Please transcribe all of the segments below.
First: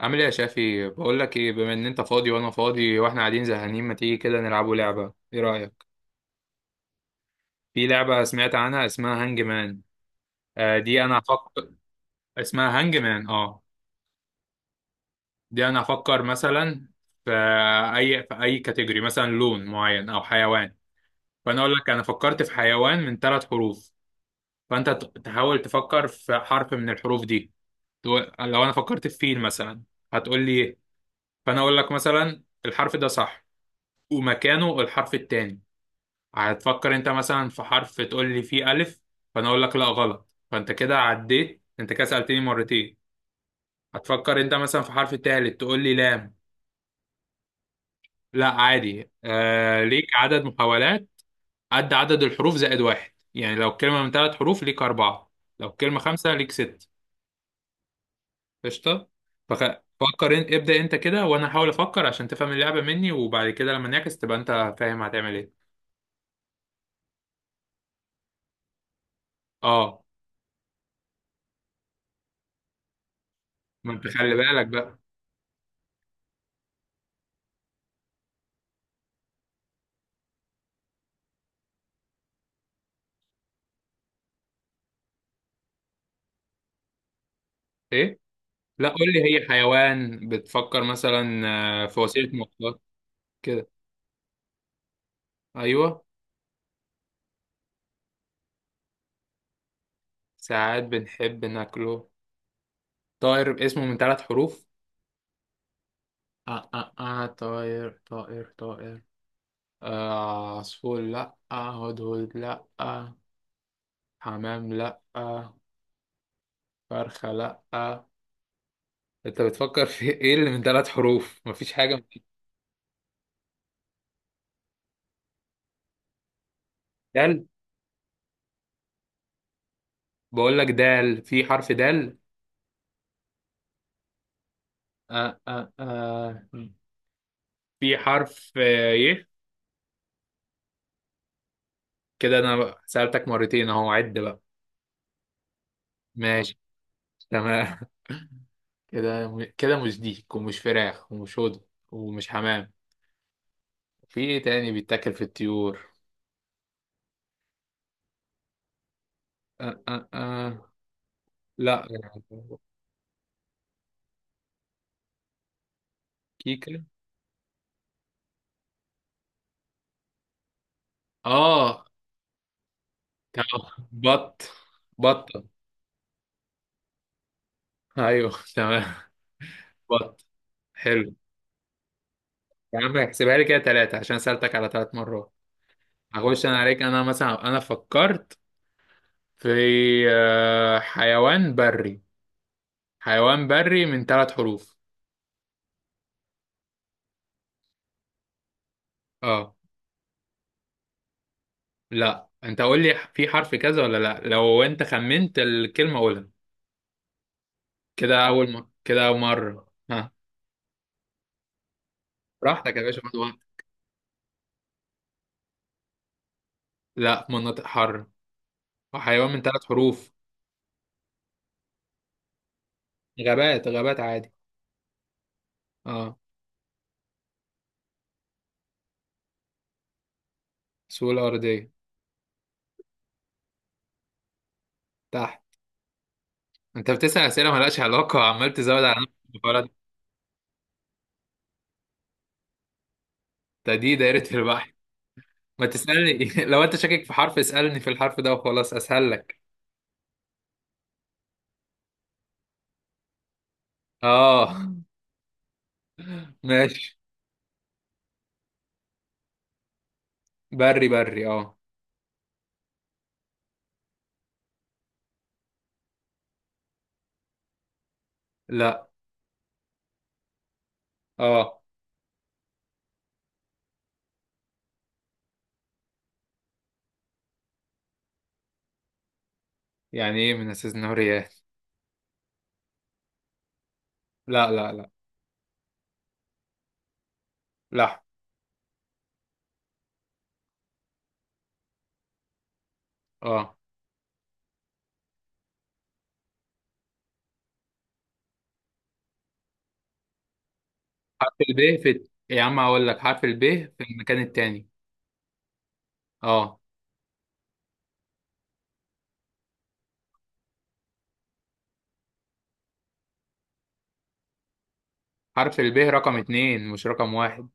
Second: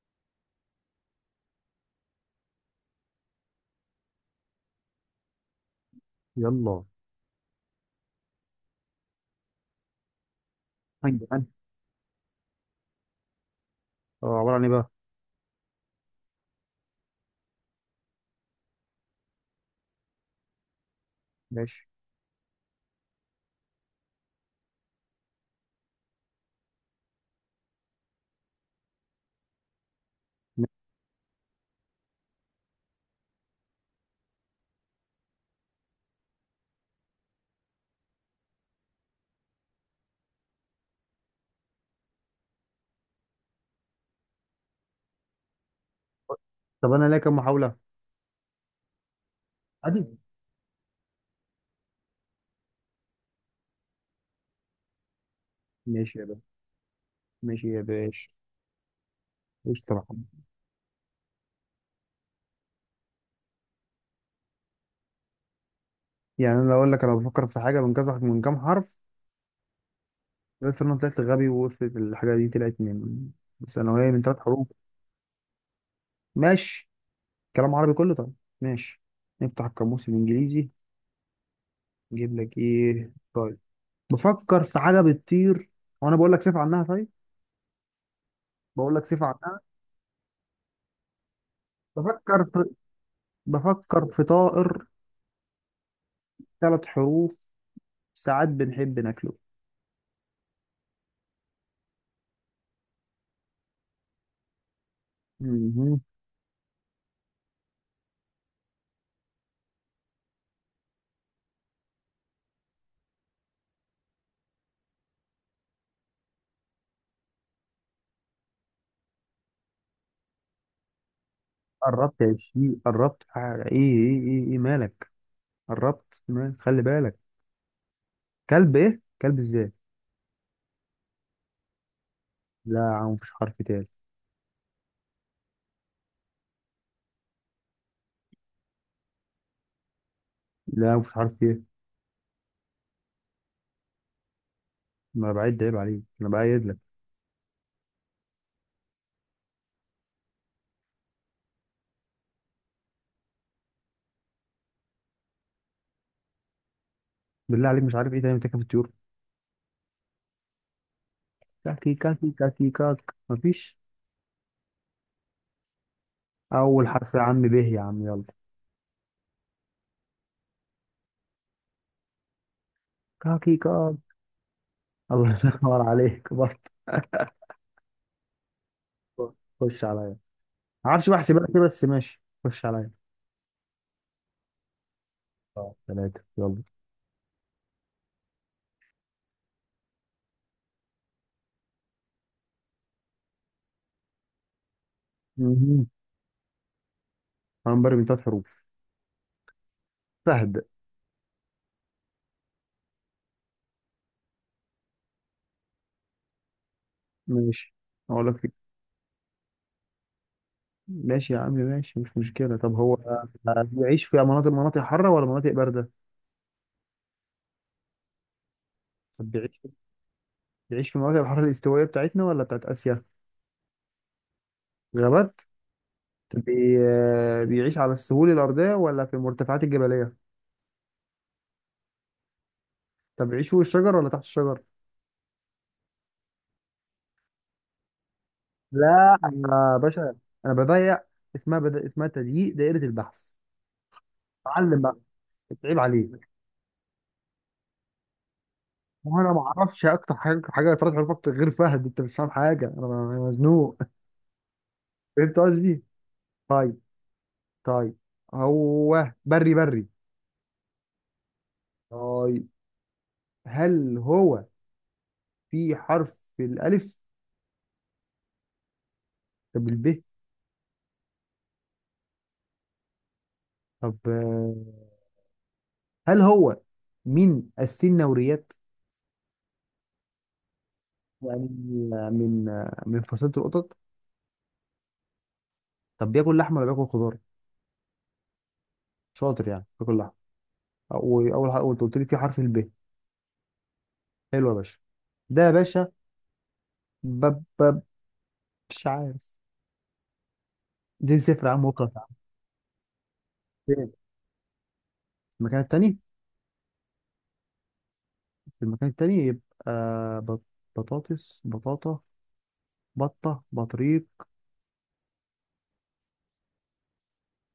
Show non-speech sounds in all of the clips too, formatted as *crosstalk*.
عامل ايه يا شافي؟ بقول لك ايه، بما ان انت فاضي وانا فاضي واحنا قاعدين زهقانين، ما تيجي كده نلعبوا لعبه؟ ايه رايك؟ يلا. في لعبه سمعت عنها اسمها هانج مان. آه، دي انا هنجي انا. هفكر. اسمها هانج مان. اه، اه، عبارة عن ايه بقى. دي انا هفكر مثلا في في اي كاتيجوري، مثلا لون معين او حيوان. فانا اقول ماشي لك انا فكرت في حيوان من ثلاث حروف. فانت تحاول تفكر في حرف من الحروف دي. لو انا فكرت في فيل مثلا، هتقول لي ماشي. ايه؟ فانا اقول لك مثلا الحرف ده صح، ومكانه الحرف التاني. هتفكر انت مثلا في حرف تقول لي فيه الف. فانا اقول لك لا غلط، فانت كده عديت، انت كده سألتني مرتين. هتفكر انت مثلا في حرف تالت تقول لي لام. طب انا ليا كام محاولة؟ لا عادي، ليك عادي. عدد محاولات قد عدد الحروف زائد واحد. يعني لو كلمة من ثلاث حروف ليك أربعة، لو كلمة ماشي يا خمسة باشا. ليك ست. ماشي يا باشا. قشطة. فخ... قشطة يا فكر محمد. انت، ابدأ انت كده وانا هحاول افكر عشان تفهم اللعبة مني، وبعد كده لما نعكس تبقى انت فاهم هتعمل ايه. يعني انا لو اقول لك انا بفكر في حاجة من كام حرف. اه، قلت انا طلعت غبي وقلت الحاجة دي طلعت من ما انت ثانوية من خلي ثلاث بالك حروف. بقى. ماشي. كلام عربي كله طيب. ماشي. نفتح القاموس الانجليزي. نجيب لك ايه طيب؟ بفكر في حاجة بتطير، وانا بقول لك صفة عنها. طيب، ايه؟ لا، بقول لك قول لي صفة هي عنها. حيوان بتفكر مثلا، في وسيلة بفكر في مواصلات. كده. بفكر في طائر. ايوه، ثلاث حروف. ساعات بنحب ناكله. ساعات بنحب ناكله. طائر اسمه من ثلاث حروف. مهم. طائر طائر طائر. عصفور؟ لا. هدهد؟ لا. حمام؟ لا. فرخة؟ لا. انت بتفكر في ايه اللي من ثلاث حروف؟ مفيش حاجة من قربت يا شيخ، قربت. ايه ايه ايه ايه مالك؟ قربت مالك. خلي بالك. دال. كلب؟ ايه كلب ازاي؟ بقول لك دال، في حرف دال؟ لا يا عم، مفيش حرف تاني. آه آه آه في حرف ي. لا يا عم، مفيش حرف ايه. كده انا سألتك مرتين اهو، عد بقى. ما أنا بعد، عيب عليك، انا ماشي. بايد لك. تمام. *laughs* كده. كده مش ديك ومش فراخ ومش هدى ومش حمام. في ايه تاني بيتاكل في الطيور؟ بالله عليك مش عارف ايه تاني بتاكل في الطيور؟ أه أه أه. لا. كاكي كاكي كاكي كاك مفيش. كيكة؟ اول حرف يا عم به، يا عم يلا. اه. كاكي تمام. كاك. بط. *laughs* الله، بطة. ينور عليك بط. ايوه تمام. بط. خش عليا. بط. معرفش حلو. بحسب لك ايه، بس ماشي، خش يا عليا. عم احسبها لي كده ثلاثة عشان سألتك على ثلاث مرات. اه، ثلاثة، هخش انا يلا. عليك. انا مثلا انا فكرت في حيوان بري. حيوان بري من ثلاث حروف. مهم. هنبرم من ثلاث حروف. اه. سهل. لا، انت قول لي في حرف كذا ولا لا، لو انت خمنت الكلمة قولها. ماشي. اقول لك. كده اول مرة ها. ماشي يا عم، ماشي، مش مشكله. طب براحتك يا هو باشا، خد وقت. بيعيش في مناطق حاره ولا مناطق بارده؟ لا، مناطق حر. طب وحيوان من بيعيش ثلاث حروف. بيعيش في مناطق الحاره الاستوائيه بتاعتنا ولا بتاعت اسيا؟ غابات، غابات عادي. غابات. اه. طب بيعيش على السهول الارضيه ولا في المرتفعات الجبليه؟ سهولة أرضية. طب بيعيش فوق الشجر ولا تحت الشجر؟ تحت. انت بتسأل أسئلة مالهاش علاقة وعمال تزود على لا نفسك غلط. انا يا باشا، انا بضيق. اسمها تضييق دائره البحث. ده دي دايرة البحر. اتعلم بقى، ما اتعيب تسألني. عليك. *laughs* لو انت شاكك في حرف اسألني في الحرف ده وخلاص، اسهل وانا لك. ما اعرفش اكتر حاجه حاجه ثلاث حروف اكتر غير فهد، انت مش فاهم حاجه، انا مزنوق. اه، فهمت قصدي؟ طيب. ماشي. طيب. هو بري بري؟ بري بري، اه. طيب. هل هو في حرف الألف؟ لا. طب الب. اه. طب هل هو من السنوريات؟ يعني ايه من اساس النهر ياه. يعني من فصيلة القطط. لا لا لا. طب بياكل لحم ولا بياكل خضار؟ لحم. شاطر، يعني بياكل لحم. وأول حاجة قلت لي في حرف الب. اه. حلو يا باشا. ده يا باشا. بب بب. مش عارف. دي حرف صفر يا عم الب وخلاص يا عم. في، يا عم هقول لك حرف الب في فين؟ المكان التاني. في المكان التاني. اه. في المكان التاني يبقى بط-. بطاطس بطاطا بطة بطريق. حرف الب رقم اتنين مش رقم واحد.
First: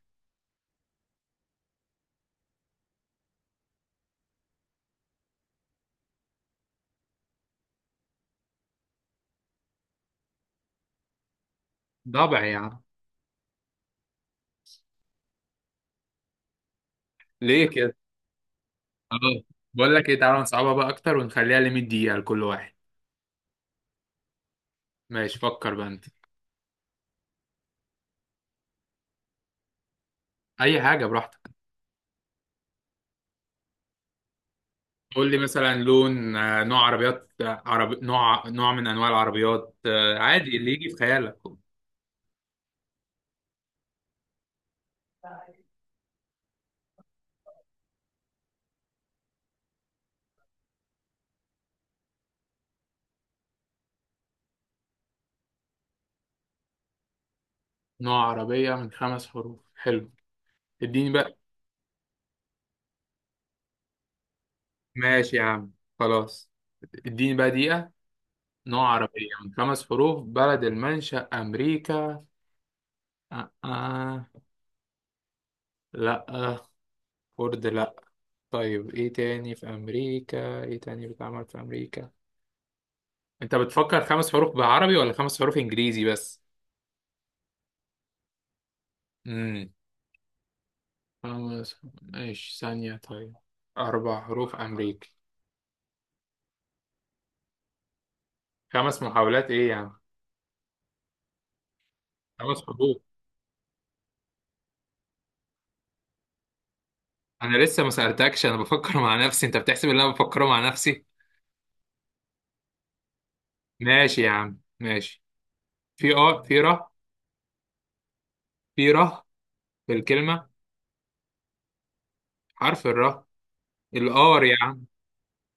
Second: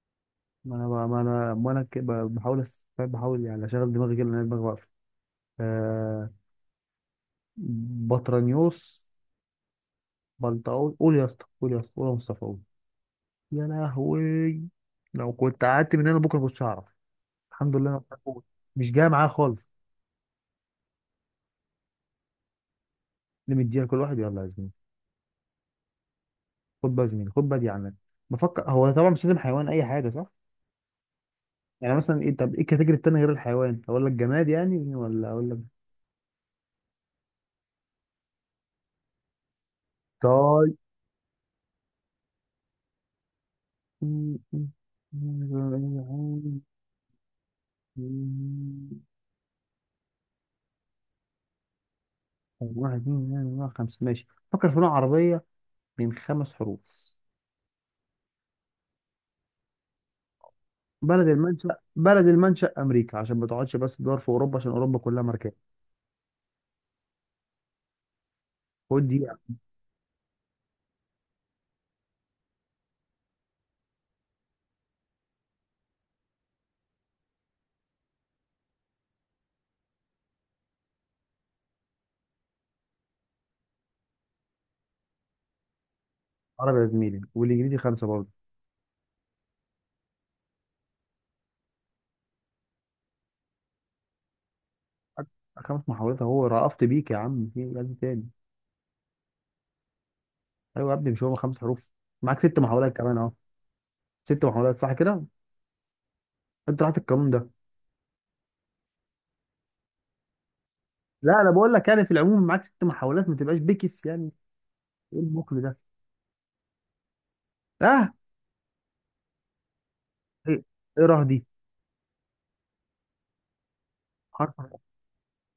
ما انا بحاول فاهم؟ بحاول يعني اشغل دماغي كده لان أنا دماغي واقفه. آه بطرانيوس بلطاوي، قول يا اسطى، قول يا اسطى، قول يا مصطفى، ضبع يا قول. عم. يا لهوي. لو كنت قعدت من هنا بكره كنتش هعرف. ليه الحمد لله كده؟ انا بقول. مش جاي معايا اه. خالص. بقول لك ايه، تعالى نصعبها بقى اكتر ونخليها لمية دقيقة لكل واحد. اللي مدينا كل واحد، يلا يا زميلي. ماشي، فكر بقى انت. خد بقى يا زميلي، خد بقى دي عنك. بفكر. هو طبعا مش لازم حيوان، اي حاجه صح؟ اي حاجة براحتك. يعني مثلا ايه؟ طب ايه الكاتيجوري التاني غير الحيوان؟ اقول لك جماد يعني ولا قول لي اقول لك؟ مثلا لون، نوع عربيات، عربي، نوع من انواع العربيات، عادي اللي يجي في خيالك. طيب. واحد اتنين تلاتة أربعة خمسة، ماشي. فكر في نوع عربية من خمس حروف. نوع عربية من خمس حروف، حلو. اديني بلد بقى. المنشأ بلد المنشأ أمريكا، عشان ما تقعدش بس تدور في أوروبا، عشان أوروبا كلها ماشي يا ماركات. عم. خلاص. اديني بقى دقيقة. نوع خد دي. عربية من خمس حروف، بلد المنشأ أمريكا. آه. آه. لأ. فورد لأ. طيب إيه تاني في أمريكا؟ إيه تاني بيتعمل في أمريكا؟ أنت بتفكر خمس حروف بعربي ولا خمس حروف إنجليزي بس؟ عربي يا زميلي، والإنجليزي خمسة برضه. امم خمس، ماشي ثانية. طيب، أربع حروف أمريكي. أك- خمس محاولات أهو، رأفت بيك يا عم. في إيه يا ابني تاني؟ خمس محاولات إيه يعني؟ أيوة يا ابني، مش هو خمس حروف؟ معاك ست خمس حروف. محاولات كمان أهو. ست محاولات صح كده. أنت راحت القانون ده. أنا لسه ما سألتكش، أنا بفكر مع نفسي. أنت بتحسب إن أنا بفكره مع نفسي؟ لا أنا بقول لك يعني في العموم معاك ست محاولات، ما تبقاش بكس ماشي يا يعني. عم إيه ماشي. المقل ده؟ في ر أه. في ر في الكلمة. إيه إيه راه دي؟ حرف الر، الار حرف. يعني.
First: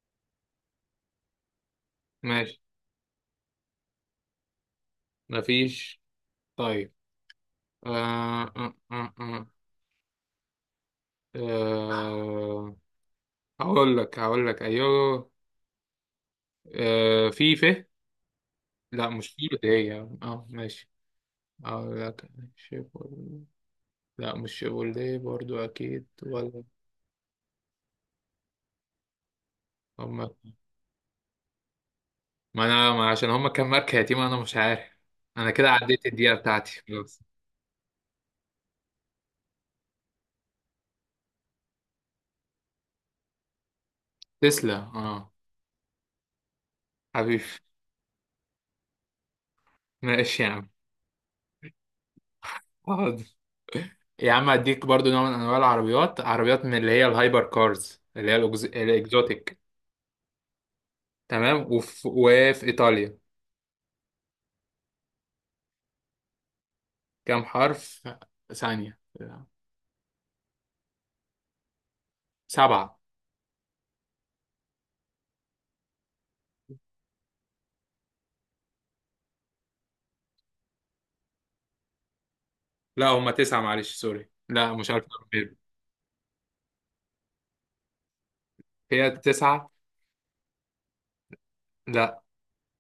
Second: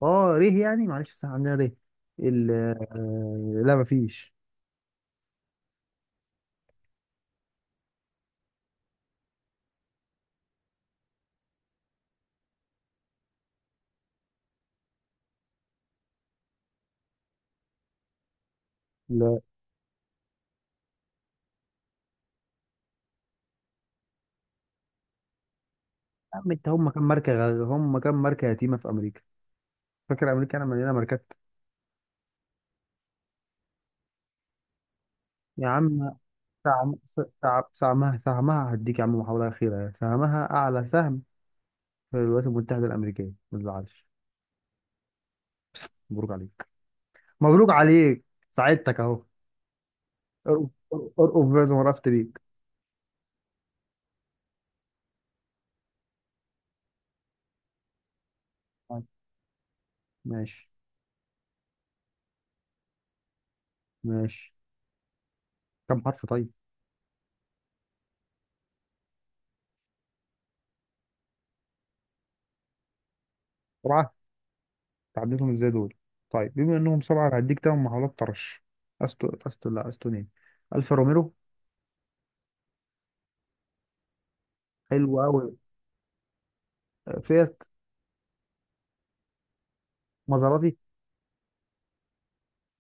اه ريه، يعني معلش بس عندنا ريه ال. ماشي. لا مفيش. مفيش. طيب. آه آه آه آه. آه، هقول لك ايوه. في ف. لا، مش لا في اللي هي. اه ماشي. هقول لك. شيبول. لا مش شيبول دي برضو، اكيد يا عم، ولا. انت هم كام ماركه يتيمه في امريكا؟ هم. فاكر امريكا انا مليانه ماركات؟ ما انا ما عشان هم كام ماركه يا تيمة، انا مش عارف. انا يا كده عديت عم. الدقيقه بتاعتي سعم خلاص. سعم سعمها سهمها. هديك يا عم محاوله اخيره. سهمها اعلى سهم في الولايات المتحده الامريكيه، ما تزعلش. تسلا، اه. مبروك عليك. حبيبي. مبروك عليك. ساعدتك اهو. ماشي يا عم. ارقف ارقف ارقف بقى، زي ما رفت بيك. آه، يا عم اديك برضو نوع من انواع العربيات، عربيات من اللي هي الهايبر كارز، اللي هي الاكزوتيك. ماشي. تمام. وفي ايطاليا. ماشي. كم حرف طيب؟ كام حرف؟ ثانية. سبعة. تعديلهم ازاي دول؟ طيب بما انهم سبعه أنا هديك تمن محاولات طرش. استو استو لا استونين. الفا روميرو. لا هما تسعة معلش سوري. لا مش عارف. حلو قوي. أعمل. فيات. هي تسعة. مازراتي. لا.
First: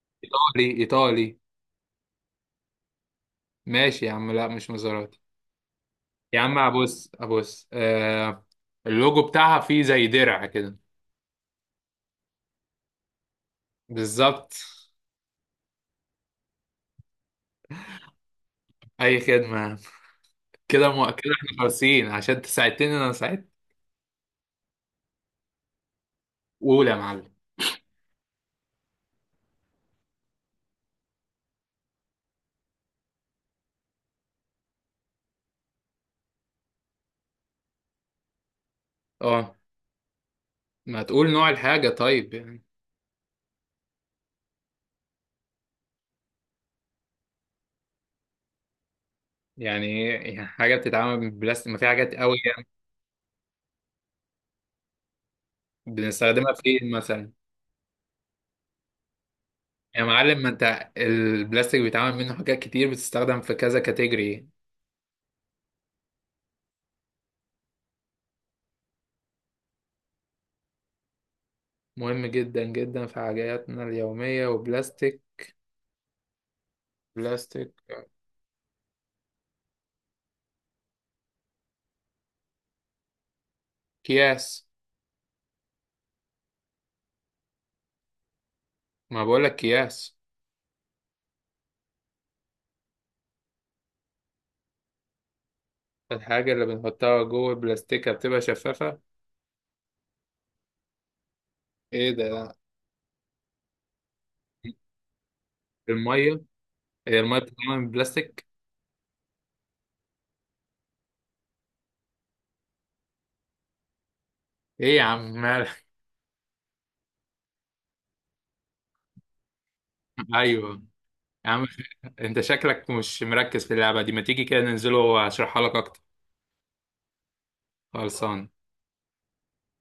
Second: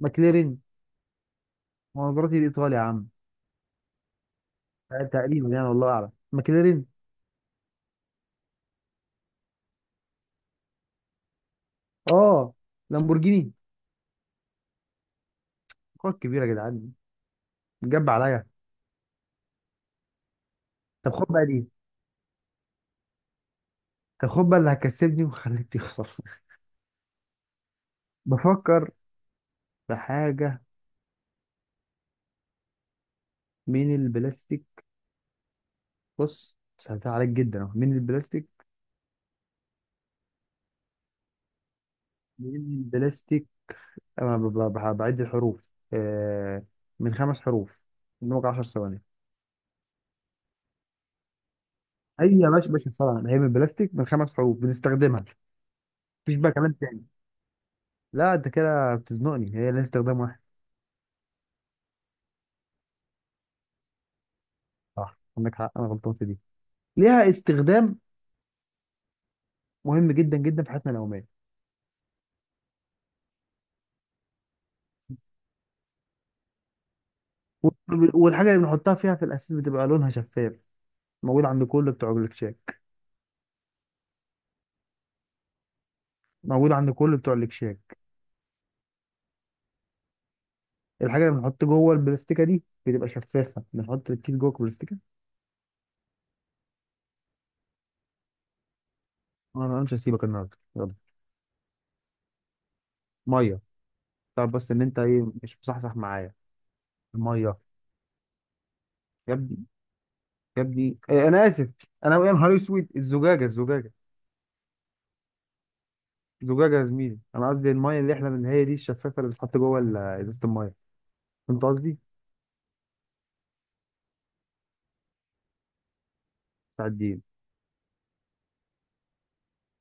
ماكلارين. ايطالي ايطالي. مازراتي الايطالي يا عم. ماشي يا عم، لا مش مزاراتي. تقريبا يعني والله اعلم يا عم ماكلارين. ابص ابص اللوجو بتاعها فيه زي درع كده. اه، لامبورجيني. بالظبط. خد كبيره يا جدعان. جاب عليا. اي خدمة. طب خد كده بقى احنا دي. خالصين عشان انت ساعدتني انا ساعدت. طب خد بقى اللي هكسبني وخليك تخسر. اولى يا معلم. *laughs* بفكر في حاجه من البلاستيك. بص سهلتها عليك جدا أهو. من البلاستيك. اه، ما تقول نوع الحاجة طيب من يعني. البلاستيك. أنا بعد الحروف. آه، من خمس حروف. قدامك 10 ثواني. يعني ايه؟ يعني حاجة بتتعمل من البلاستيك؟ ما في حاجات أي قوي يا يعني. باشا باشا سهلة، هي من بلاستيك من خمس حروف، بنستخدمها. مفيش بنستخدمها بقى كمان فين تاني؟ مثلا؟ لا أنت كده بتزنقني، هي لها يا استخدام معلم، واحد. ما انت البلاستيك بيتعمل منه حاجات كتير، بتستخدم في كذا كاتيجوري. صح عندك حق أنا غلطان في دي. ليها استخدام مهم جدا جدا في حياتنا اليومية. مهم جدا جدا في حاجاتنا اليومية. وبلاستيك. بلاستيك. والحاجة اللي بنحطها فيها في الأساس بتبقى لونها شفاف. موجود عند كل بتوع الكشاك. اكياس. موجود عند كل بتوع الكشاك. ما بقول لك اكياس. الحاجة اللي بنحط جوه البلاستيكة دي بتبقى شفافة، بنحط الكيس جوه البلاستيكة. الحاجة اللي بنحطها جوه البلاستيكة بتبقى شفافة. أنا مش هسيبك النهاردة، يلا. ايه ده؟ مية. تعرف بس ان انت ايه؟ مش مصحصح معايا. المية. هي المية الميه. بتتعمل من بلاستيك؟ يا ابني، يا ابني، إيه انا اسف. انا يا نهار اسود، الزجاجه الزجاجه. ايه يا عم مالك؟ الزجاجه يا زميلي، انا قصدي الميه اللي احنا من هي دي الشفافه اللي بتتحط جوه *laughs* ازازه الميه. ايوه يا فهمت عم. قصدي؟ *laughs* انت شكلك مش مركز في اللعبة دي، ما تيجي كده ننزله واشرحها لك اكتر. بتاع الدين. خلصان.